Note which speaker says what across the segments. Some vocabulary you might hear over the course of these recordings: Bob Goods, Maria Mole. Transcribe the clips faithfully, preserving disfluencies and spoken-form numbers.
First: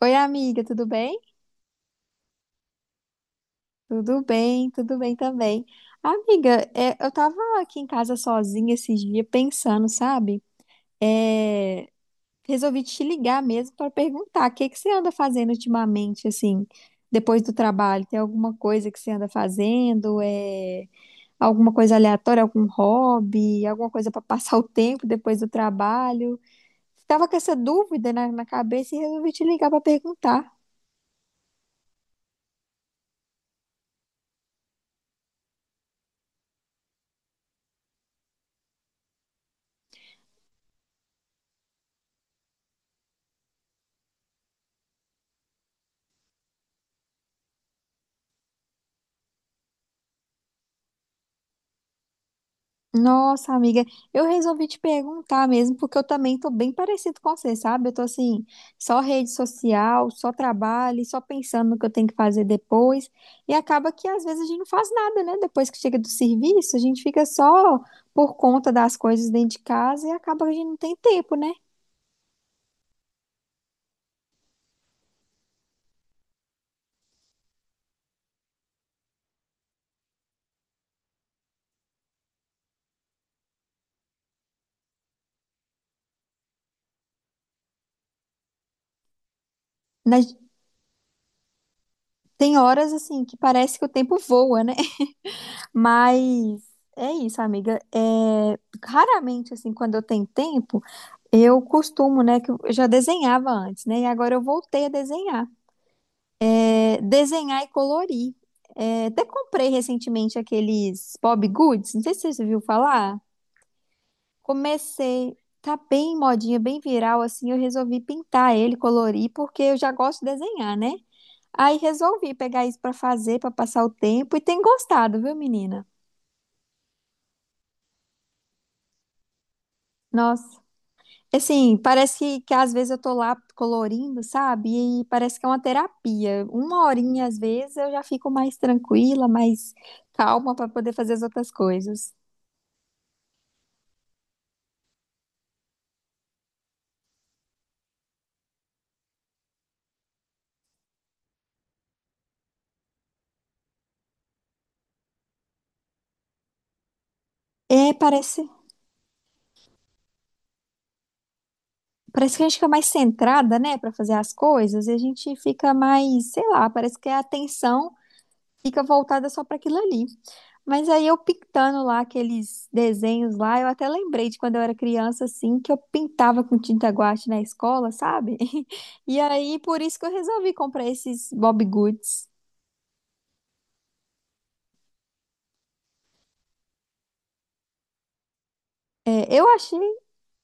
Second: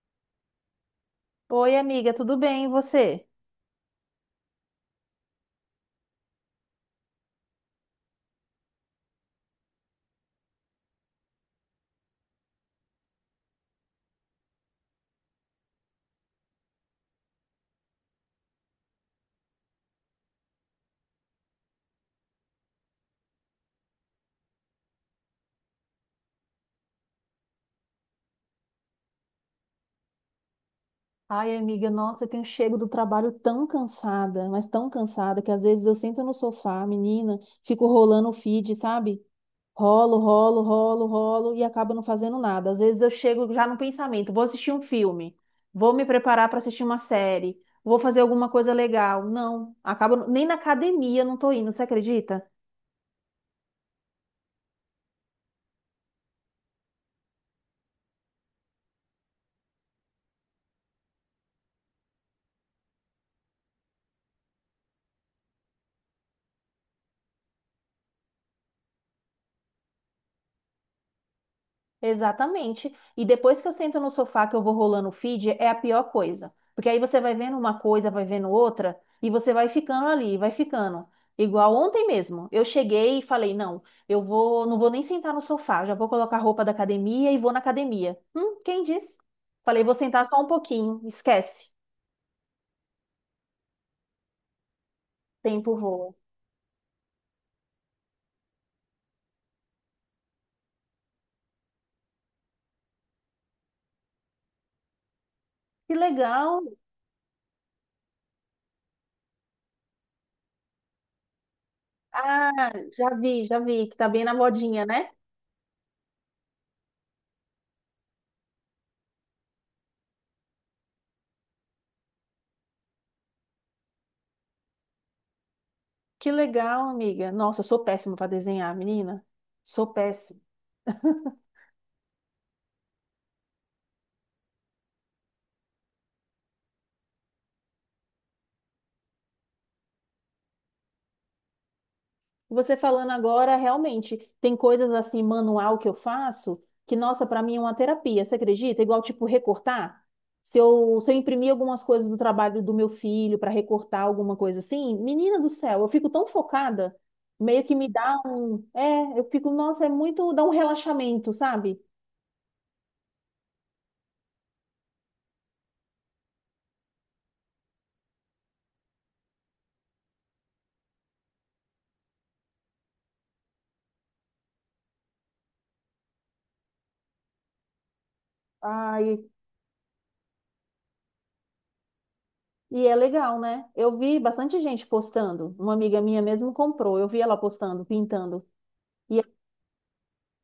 Speaker 1: Oi, amiga, tudo bem?
Speaker 2: Oi, amiga, tudo bem? E você?
Speaker 1: Tudo bem, tudo bem também. Amiga, é, eu tava aqui em casa sozinha esses dias pensando, sabe? É, resolvi te ligar mesmo para perguntar o que que você anda fazendo ultimamente, assim, depois do trabalho. Tem alguma coisa que você anda fazendo? É, alguma coisa aleatória, algum hobby, alguma coisa para passar o tempo depois do trabalho? Tava com essa dúvida na, na cabeça e resolvi te ligar para perguntar.
Speaker 2: Ai, amiga, nossa, eu tenho chego do trabalho tão cansada, mas tão cansada, que às vezes eu sento no sofá, menina, fico rolando o feed, sabe? Rolo, rolo, rolo, rolo e acabo não fazendo nada. Às vezes eu chego já no pensamento, vou assistir um filme, vou me preparar para assistir uma série, vou fazer alguma coisa legal. Não, acabo nem na academia eu não tô indo, você acredita?
Speaker 1: Nossa, amiga, eu resolvi te perguntar mesmo, porque eu também tô bem parecido com você, sabe? Eu tô assim, só rede social, só trabalho, só pensando no que eu tenho que fazer depois, e acaba que às vezes a gente não faz nada, né? Depois que chega do serviço, a gente fica só por conta das coisas dentro de casa e acaba que a gente não tem tempo, né?
Speaker 2: Exatamente. E depois que eu sento no sofá que eu vou rolando o feed, é a pior coisa. Porque aí você vai vendo uma coisa, vai vendo outra, e você vai ficando ali, vai ficando. Igual ontem mesmo. Eu cheguei e falei, não, eu vou, não vou nem sentar no sofá, já vou colocar a roupa da academia e vou na academia. Hum, quem disse? Falei, vou sentar
Speaker 1: Nas-
Speaker 2: só um pouquinho, esquece.
Speaker 1: Tem horas assim que parece que o tempo voa, né?
Speaker 2: Tempo voa.
Speaker 1: Mas é isso, amiga. É... Raramente, assim, quando eu tenho tempo. Eu costumo, né, que eu já desenhava antes, né, e agora eu voltei a desenhar.
Speaker 2: Que legal.
Speaker 1: É, desenhar e colorir. É, até comprei recentemente aqueles Bob Goods, não sei se você viu
Speaker 2: Ah, já
Speaker 1: falar.
Speaker 2: vi, já vi, que tá bem na modinha, né?
Speaker 1: Comecei, tá bem modinha, bem viral, assim, eu resolvi pintar ele, colorir, porque eu já gosto de desenhar, né? Aí resolvi pegar isso pra fazer, pra passar o tempo, e tem gostado, viu, menina?
Speaker 2: Que legal, amiga. Nossa, eu sou péssima para desenhar, menina. Sou péssima.
Speaker 1: Nossa. Assim, parece que, que às vezes eu tô lá colorindo, sabe? E parece que é uma terapia. Uma horinha, às vezes, eu já fico mais tranquila, mais calma para poder fazer as outras coisas.
Speaker 2: Você falando agora, realmente, tem coisas assim, manual que eu faço, que, nossa, para mim é uma terapia, você acredita? Igual, tipo, recortar. Se eu, se eu imprimir algumas coisas do trabalho do meu filho para recortar alguma coisa assim, menina do céu, eu fico tão focada, meio que
Speaker 1: É,
Speaker 2: me dá
Speaker 1: parece,
Speaker 2: um. É, eu fico, nossa, é muito. Dá um relaxamento, sabe?
Speaker 1: parece que a gente fica mais centrada, né, para fazer as coisas, e a gente fica mais, sei lá, parece que a atenção fica voltada só para aquilo ali. Mas aí eu pintando lá aqueles desenhos lá, eu até lembrei de quando eu era criança, assim, que eu pintava com tinta guache na escola, sabe?
Speaker 2: Ai,
Speaker 1: E aí, por isso que eu resolvi comprar esses Bob Goods.
Speaker 2: e é legal, né? Eu vi bastante gente postando. Uma amiga minha mesmo comprou, eu vi ela postando, pintando. E
Speaker 1: É, eu achei,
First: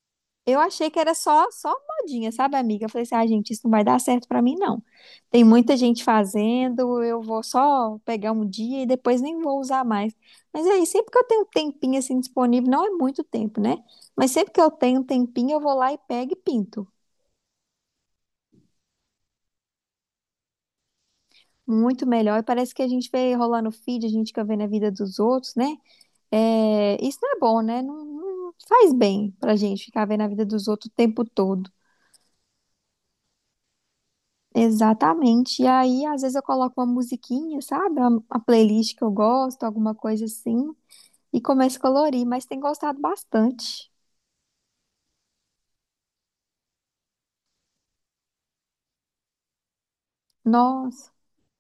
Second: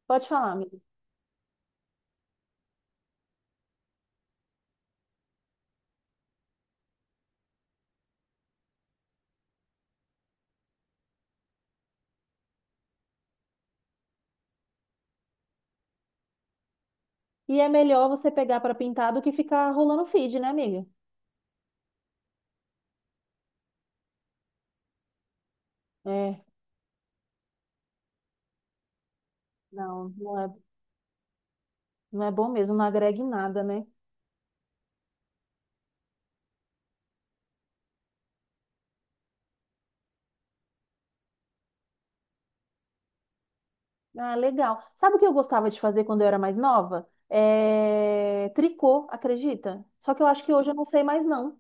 Speaker 2: pode falar,
Speaker 1: eu
Speaker 2: amiga.
Speaker 1: achei que era só, só modinha, sabe, amiga? Eu falei assim, ah, gente, isso não vai dar certo pra mim, não. Tem muita gente fazendo, eu vou só pegar um dia e depois nem vou usar mais. Mas aí, sempre que eu tenho um tempinho assim disponível, não é muito tempo, né? Mas sempre que eu tenho um tempinho, eu vou lá e pego e pinto.
Speaker 2: E é melhor você pegar para pintar do que ficar rolando feed, né, amiga?
Speaker 1: Muito melhor. E parece que a gente vê rolar no feed, a gente fica vendo a vida dos outros, né?
Speaker 2: É,
Speaker 1: É, isso não é bom, né? Não, não faz bem pra gente ficar
Speaker 2: não,
Speaker 1: vendo a
Speaker 2: não
Speaker 1: vida
Speaker 2: é,
Speaker 1: dos outros o tempo todo.
Speaker 2: não é bom mesmo, não agrega em nada, né?
Speaker 1: Exatamente. E aí, às vezes, eu coloco uma musiquinha, sabe? Uma, uma playlist que eu gosto, alguma coisa assim, e começo a colorir, mas tem gostado bastante.
Speaker 2: Ah, legal. Sabe o que eu gostava de fazer quando eu era mais nova? É... Tricô, acredita? Só que eu acho que hoje eu não sei
Speaker 1: Nossa.
Speaker 2: mais, não.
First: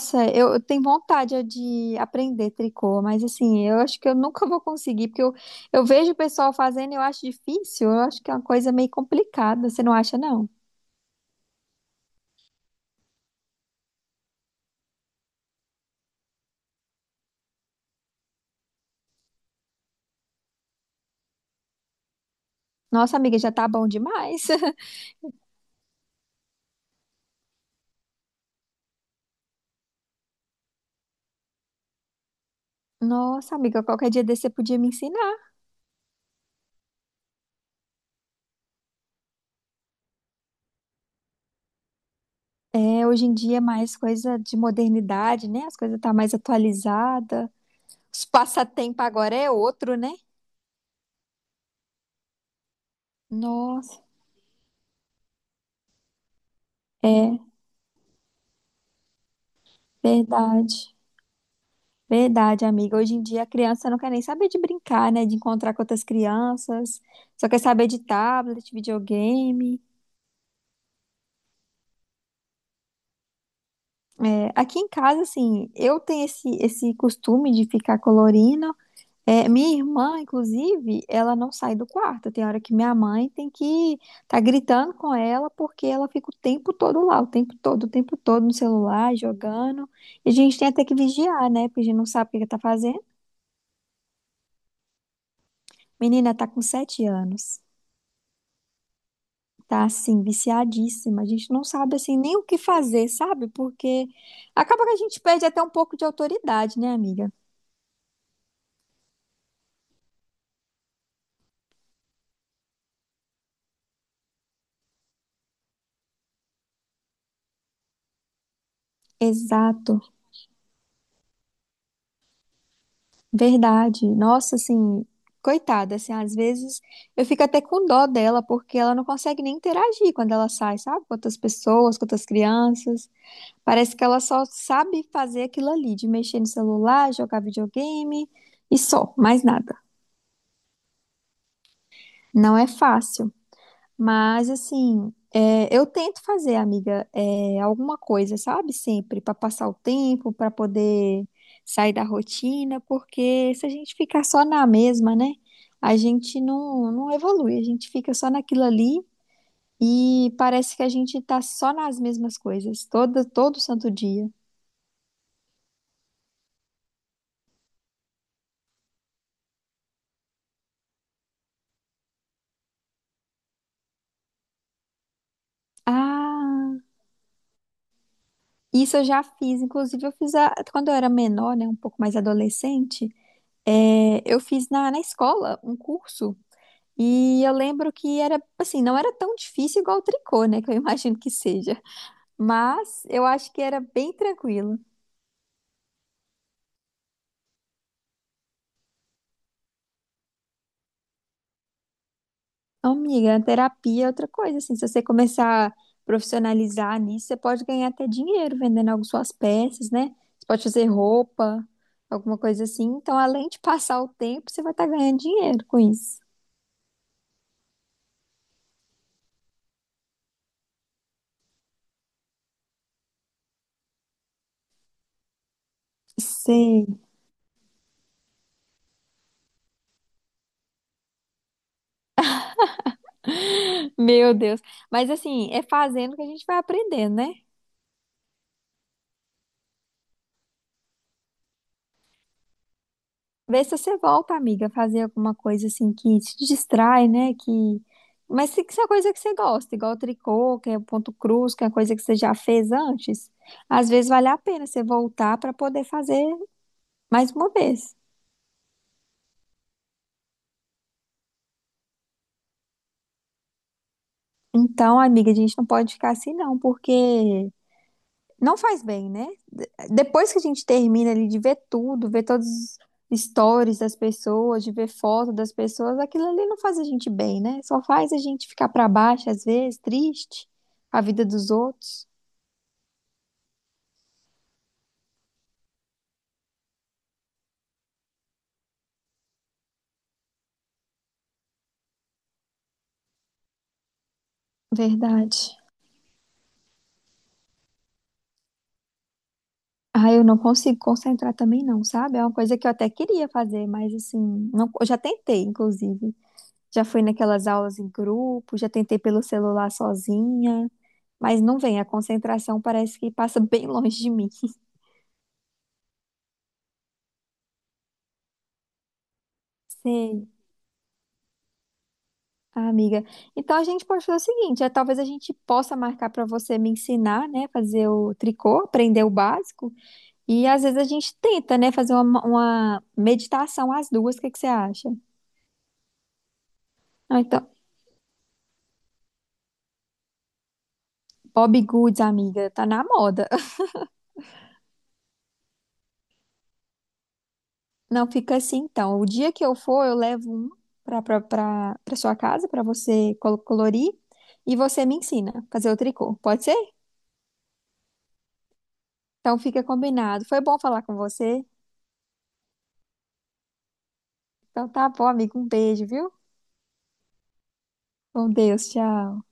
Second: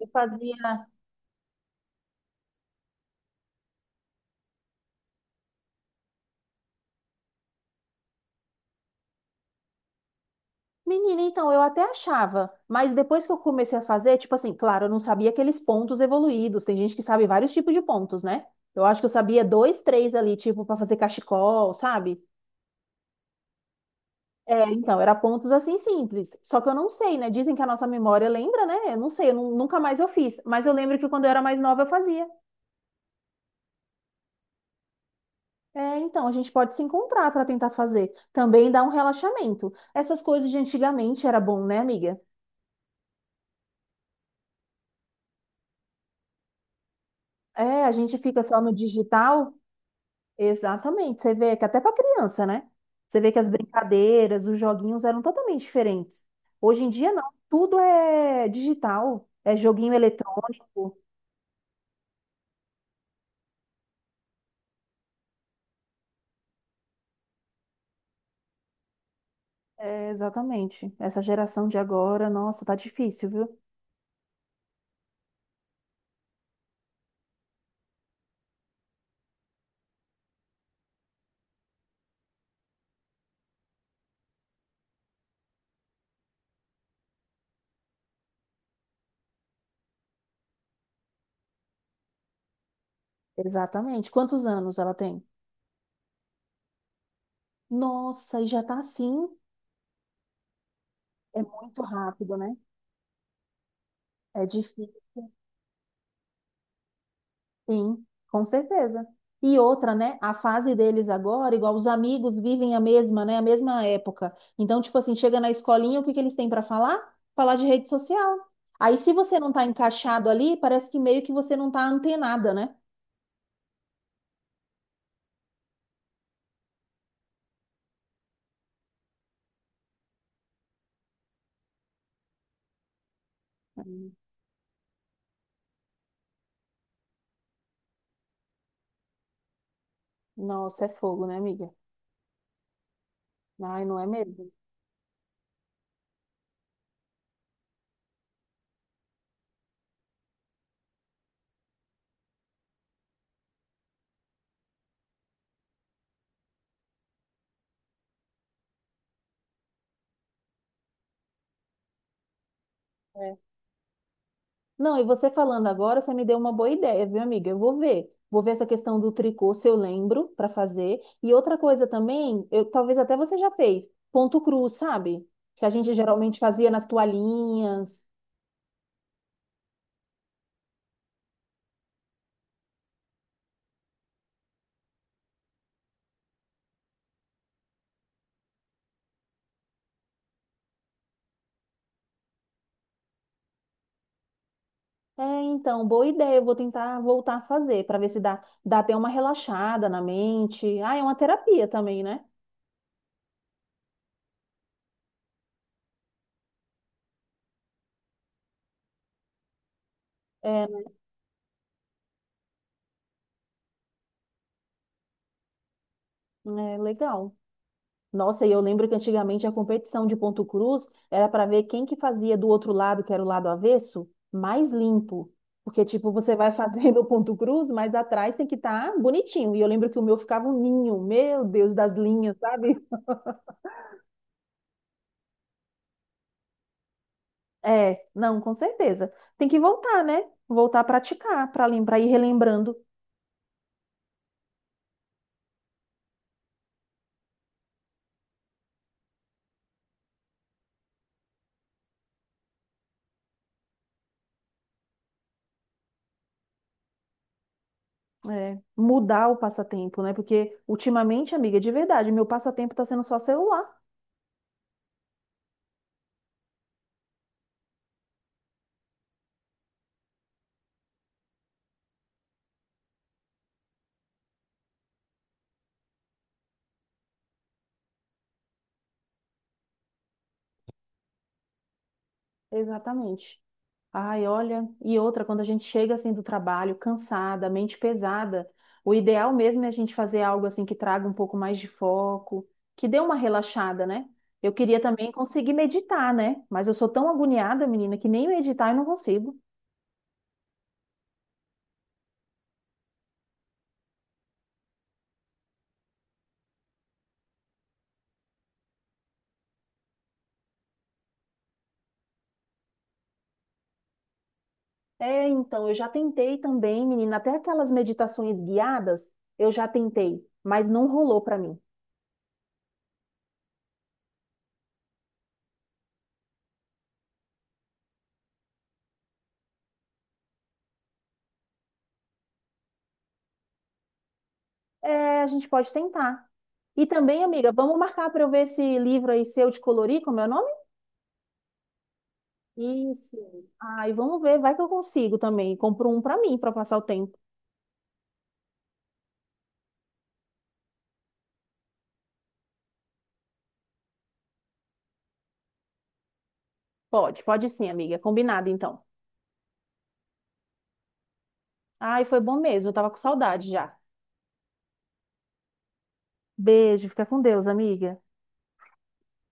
Speaker 2: Eu
Speaker 1: eu eu
Speaker 2: fazia.
Speaker 1: tenho vontade é de aprender tricô, mas assim, eu acho que eu nunca vou conseguir, porque eu, eu vejo o pessoal fazendo e eu acho difícil, eu acho que é uma coisa meio complicada, você não acha, não?
Speaker 2: Menina, então, eu até achava, mas depois que eu comecei a fazer, tipo assim, claro, eu não sabia aqueles pontos evoluídos. Tem gente que sabe vários tipos de pontos, né? Eu acho que eu sabia dois, três ali, tipo, para fazer cachecol, sabe?
Speaker 1: Nossa, amiga, já tá bom demais.
Speaker 2: É, então, era pontos assim simples. Só que eu não sei, né? Dizem que a nossa memória lembra, né? Eu não sei, eu nu- nunca mais eu fiz. Mas eu lembro que quando eu era mais nova eu fazia.
Speaker 1: Nossa, amiga, qualquer dia desse você podia me ensinar.
Speaker 2: É, então, a gente pode se encontrar para tentar fazer. Também dá um relaxamento. Essas coisas de antigamente era bom, né, amiga?
Speaker 1: É, hoje em dia é mais coisa de modernidade, né? As coisas tá mais atualizada.
Speaker 2: É, a gente
Speaker 1: Os
Speaker 2: fica só no
Speaker 1: passatempo agora é
Speaker 2: digital.
Speaker 1: outro, né?
Speaker 2: Exatamente. Você vê que até para criança, né? Você vê que as
Speaker 1: Nossa,
Speaker 2: brincadeiras, os joguinhos eram totalmente diferentes. Hoje em dia, não.
Speaker 1: é
Speaker 2: Tudo é digital. É joguinho
Speaker 1: verdade.
Speaker 2: eletrônico.
Speaker 1: Verdade, amiga. Hoje em dia a criança não quer nem saber de brincar, né? De encontrar com outras crianças, só quer saber de tablet, videogame.
Speaker 2: É, exatamente. Essa geração de agora, nossa, tá difícil, viu?
Speaker 1: É, aqui em casa, assim, eu tenho esse, esse costume de ficar colorindo. É, minha irmã, inclusive, ela não sai do quarto. Tem hora que minha mãe tem que tá gritando com ela porque ela fica o tempo todo lá, o tempo todo, o tempo todo no celular, jogando. E a gente tem até que vigiar, né? Porque a gente não sabe o que que tá fazendo.
Speaker 2: Exatamente. Quantos anos ela tem?
Speaker 1: Menina tá com sete anos.
Speaker 2: Nossa, e já tá assim.
Speaker 1: Tá assim, viciadíssima. A
Speaker 2: É
Speaker 1: gente não
Speaker 2: muito
Speaker 1: sabe assim
Speaker 2: rápido,
Speaker 1: nem o
Speaker 2: né?
Speaker 1: que fazer, sabe? Porque
Speaker 2: É
Speaker 1: acaba
Speaker 2: difícil.
Speaker 1: que a gente perde até um pouco de autoridade, né, amiga?
Speaker 2: Sim, com certeza. E outra, né? A fase deles agora, igual os amigos vivem a mesma, né? A mesma época. Então, tipo assim, chega na escolinha, o que que eles têm para falar? Falar de rede social. Aí, se você não tá
Speaker 1: Exato,
Speaker 2: encaixado ali, parece que meio que você não tá antenada, né?
Speaker 1: verdade. Nossa, assim, coitada, assim, às vezes eu fico até com dó dela, porque ela não consegue nem interagir quando ela sai, sabe? Com outras pessoas, com outras crianças. Parece que
Speaker 2: Hum.
Speaker 1: ela só sabe fazer aquilo ali, de mexer no celular, jogar videogame e só, mais nada.
Speaker 2: Nossa, é fogo, né, amiga?
Speaker 1: Não é fácil.
Speaker 2: Ai, não é
Speaker 1: Mas
Speaker 2: mesmo?
Speaker 1: assim, é, eu tento fazer, amiga, é, alguma coisa, sabe? Sempre para passar o tempo, para poder sair da rotina, porque se a gente ficar só na mesma, né? A gente não, não evolui, a gente fica só naquilo ali e parece que a gente tá só nas mesmas coisas, todo,
Speaker 2: É.
Speaker 1: todo santo dia.
Speaker 2: Não, e você falando agora, você me deu uma boa ideia, viu, amiga? Eu vou ver. Vou ver essa questão do tricô, se eu lembro, para fazer. E outra coisa também, eu, talvez até você já fez, ponto cruz, sabe? Que a gente geralmente fazia
Speaker 1: Ah,
Speaker 2: nas toalhinhas.
Speaker 1: isso eu já fiz, inclusive eu fiz a- quando eu era menor, né? Um pouco mais adolescente, é, eu fiz na, na escola um curso. E eu lembro que era, assim, não era tão difícil igual o tricô, né? Que eu imagino que seja. Mas eu acho que era bem tranquilo.
Speaker 2: É, então, boa ideia. Eu vou tentar voltar a fazer, para ver se dá, dá até uma relaxada na mente. Ah, é uma terapia também, né?
Speaker 1: Amiga, terapia é outra coisa, assim. Se você começar a profissionalizar nisso, você pode ganhar até dinheiro vendendo algumas suas peças, né? Você pode fazer
Speaker 2: É,
Speaker 1: roupa, alguma coisa assim. Então, além de passar o tempo, você vai estar ganhando dinheiro com isso.
Speaker 2: é legal. Nossa, e eu lembro que antigamente a competição de ponto cruz era para ver quem que fazia do outro lado, que era o lado avesso, mais limpo. Porque, tipo, você vai
Speaker 1: Sei.
Speaker 2: fazendo o ponto cruz, mas atrás tem que estar bonitinho. E eu lembro que o meu ficava um ninho, meu Deus, das linhas, sabe?
Speaker 1: Meu Deus. Mas, assim, é fazendo que a gente vai aprendendo, né?
Speaker 2: É, não, com certeza. Tem que voltar, né? Voltar a praticar, para lembrar, ir relembrando.
Speaker 1: Vê se você volta, amiga, a fazer alguma coisa assim que te distrai, né? Que... Mas se se é coisa que você gosta, igual tricô, que é o ponto cruz, que é coisa que você já fez antes, às vezes vale a pena você voltar para poder fazer mais uma vez.
Speaker 2: É, mudar o passatempo, né? Porque ultimamente, amiga, de verdade, meu passatempo está sendo só celular.
Speaker 1: Então, amiga, a gente não pode ficar assim, não, porque não faz bem, né? De- Depois que a gente termina ali de ver tudo, ver todos os stories das pessoas, de ver foto das pessoas, aquilo ali não faz a gente bem, né? Só faz a gente ficar pra baixo às vezes, triste, a vida dos outros.
Speaker 2: Exatamente. Ai, olha, e outra, quando a gente chega assim do trabalho, cansada, mente pesada, o ideal mesmo é a gente fazer algo assim que traga um pouco mais de foco, que dê uma relaxada, né? Eu queria também conseguir
Speaker 1: Verdade.
Speaker 2: meditar, né? Mas eu sou tão agoniada, menina, que nem meditar eu não consigo.
Speaker 1: Ah, eu não consigo concentrar também não, sabe? É uma coisa que eu até queria fazer, mas assim, não, eu já tentei, inclusive. Já fui naquelas aulas em grupo, já tentei pelo celular sozinha, mas não vem, a concentração parece que passa bem longe de mim.
Speaker 2: É, então, eu já tentei também, menina, até aquelas meditações guiadas, eu já tentei,
Speaker 1: Sei.
Speaker 2: mas não rolou pra mim.
Speaker 1: Ah, amiga. Então a gente pode fazer o seguinte, é, talvez a gente possa marcar para você me ensinar, né, fazer o tricô, aprender o básico, e às vezes a gente tenta, né, fazer uma, uma meditação às duas, o que que você acha?
Speaker 2: É, a gente pode tentar. E
Speaker 1: Ah,
Speaker 2: também,
Speaker 1: então,
Speaker 2: amiga, vamos marcar para eu ver esse livro aí seu de colorir, como é o nome?
Speaker 1: Bob Goods, amiga, tá na
Speaker 2: Isso.
Speaker 1: moda.
Speaker 2: Ai, vamos ver, vai que eu consigo também. Compro um pra mim, pra passar o tempo.
Speaker 1: Não fica assim, então. O dia que eu for, eu levo um para para para sua casa para você col- colorir e você me ensina a fazer o tricô. Pode ser?
Speaker 2: Pode, pode sim, amiga. Combinado, então.
Speaker 1: Então fica combinado. Foi bom falar com você.
Speaker 2: Ai, foi bom mesmo, eu tava com saudade já.
Speaker 1: Então tá bom, amigo, um beijo, viu?
Speaker 2: Beijo, fica com Deus, amiga.
Speaker 1: Com Deus, tchau.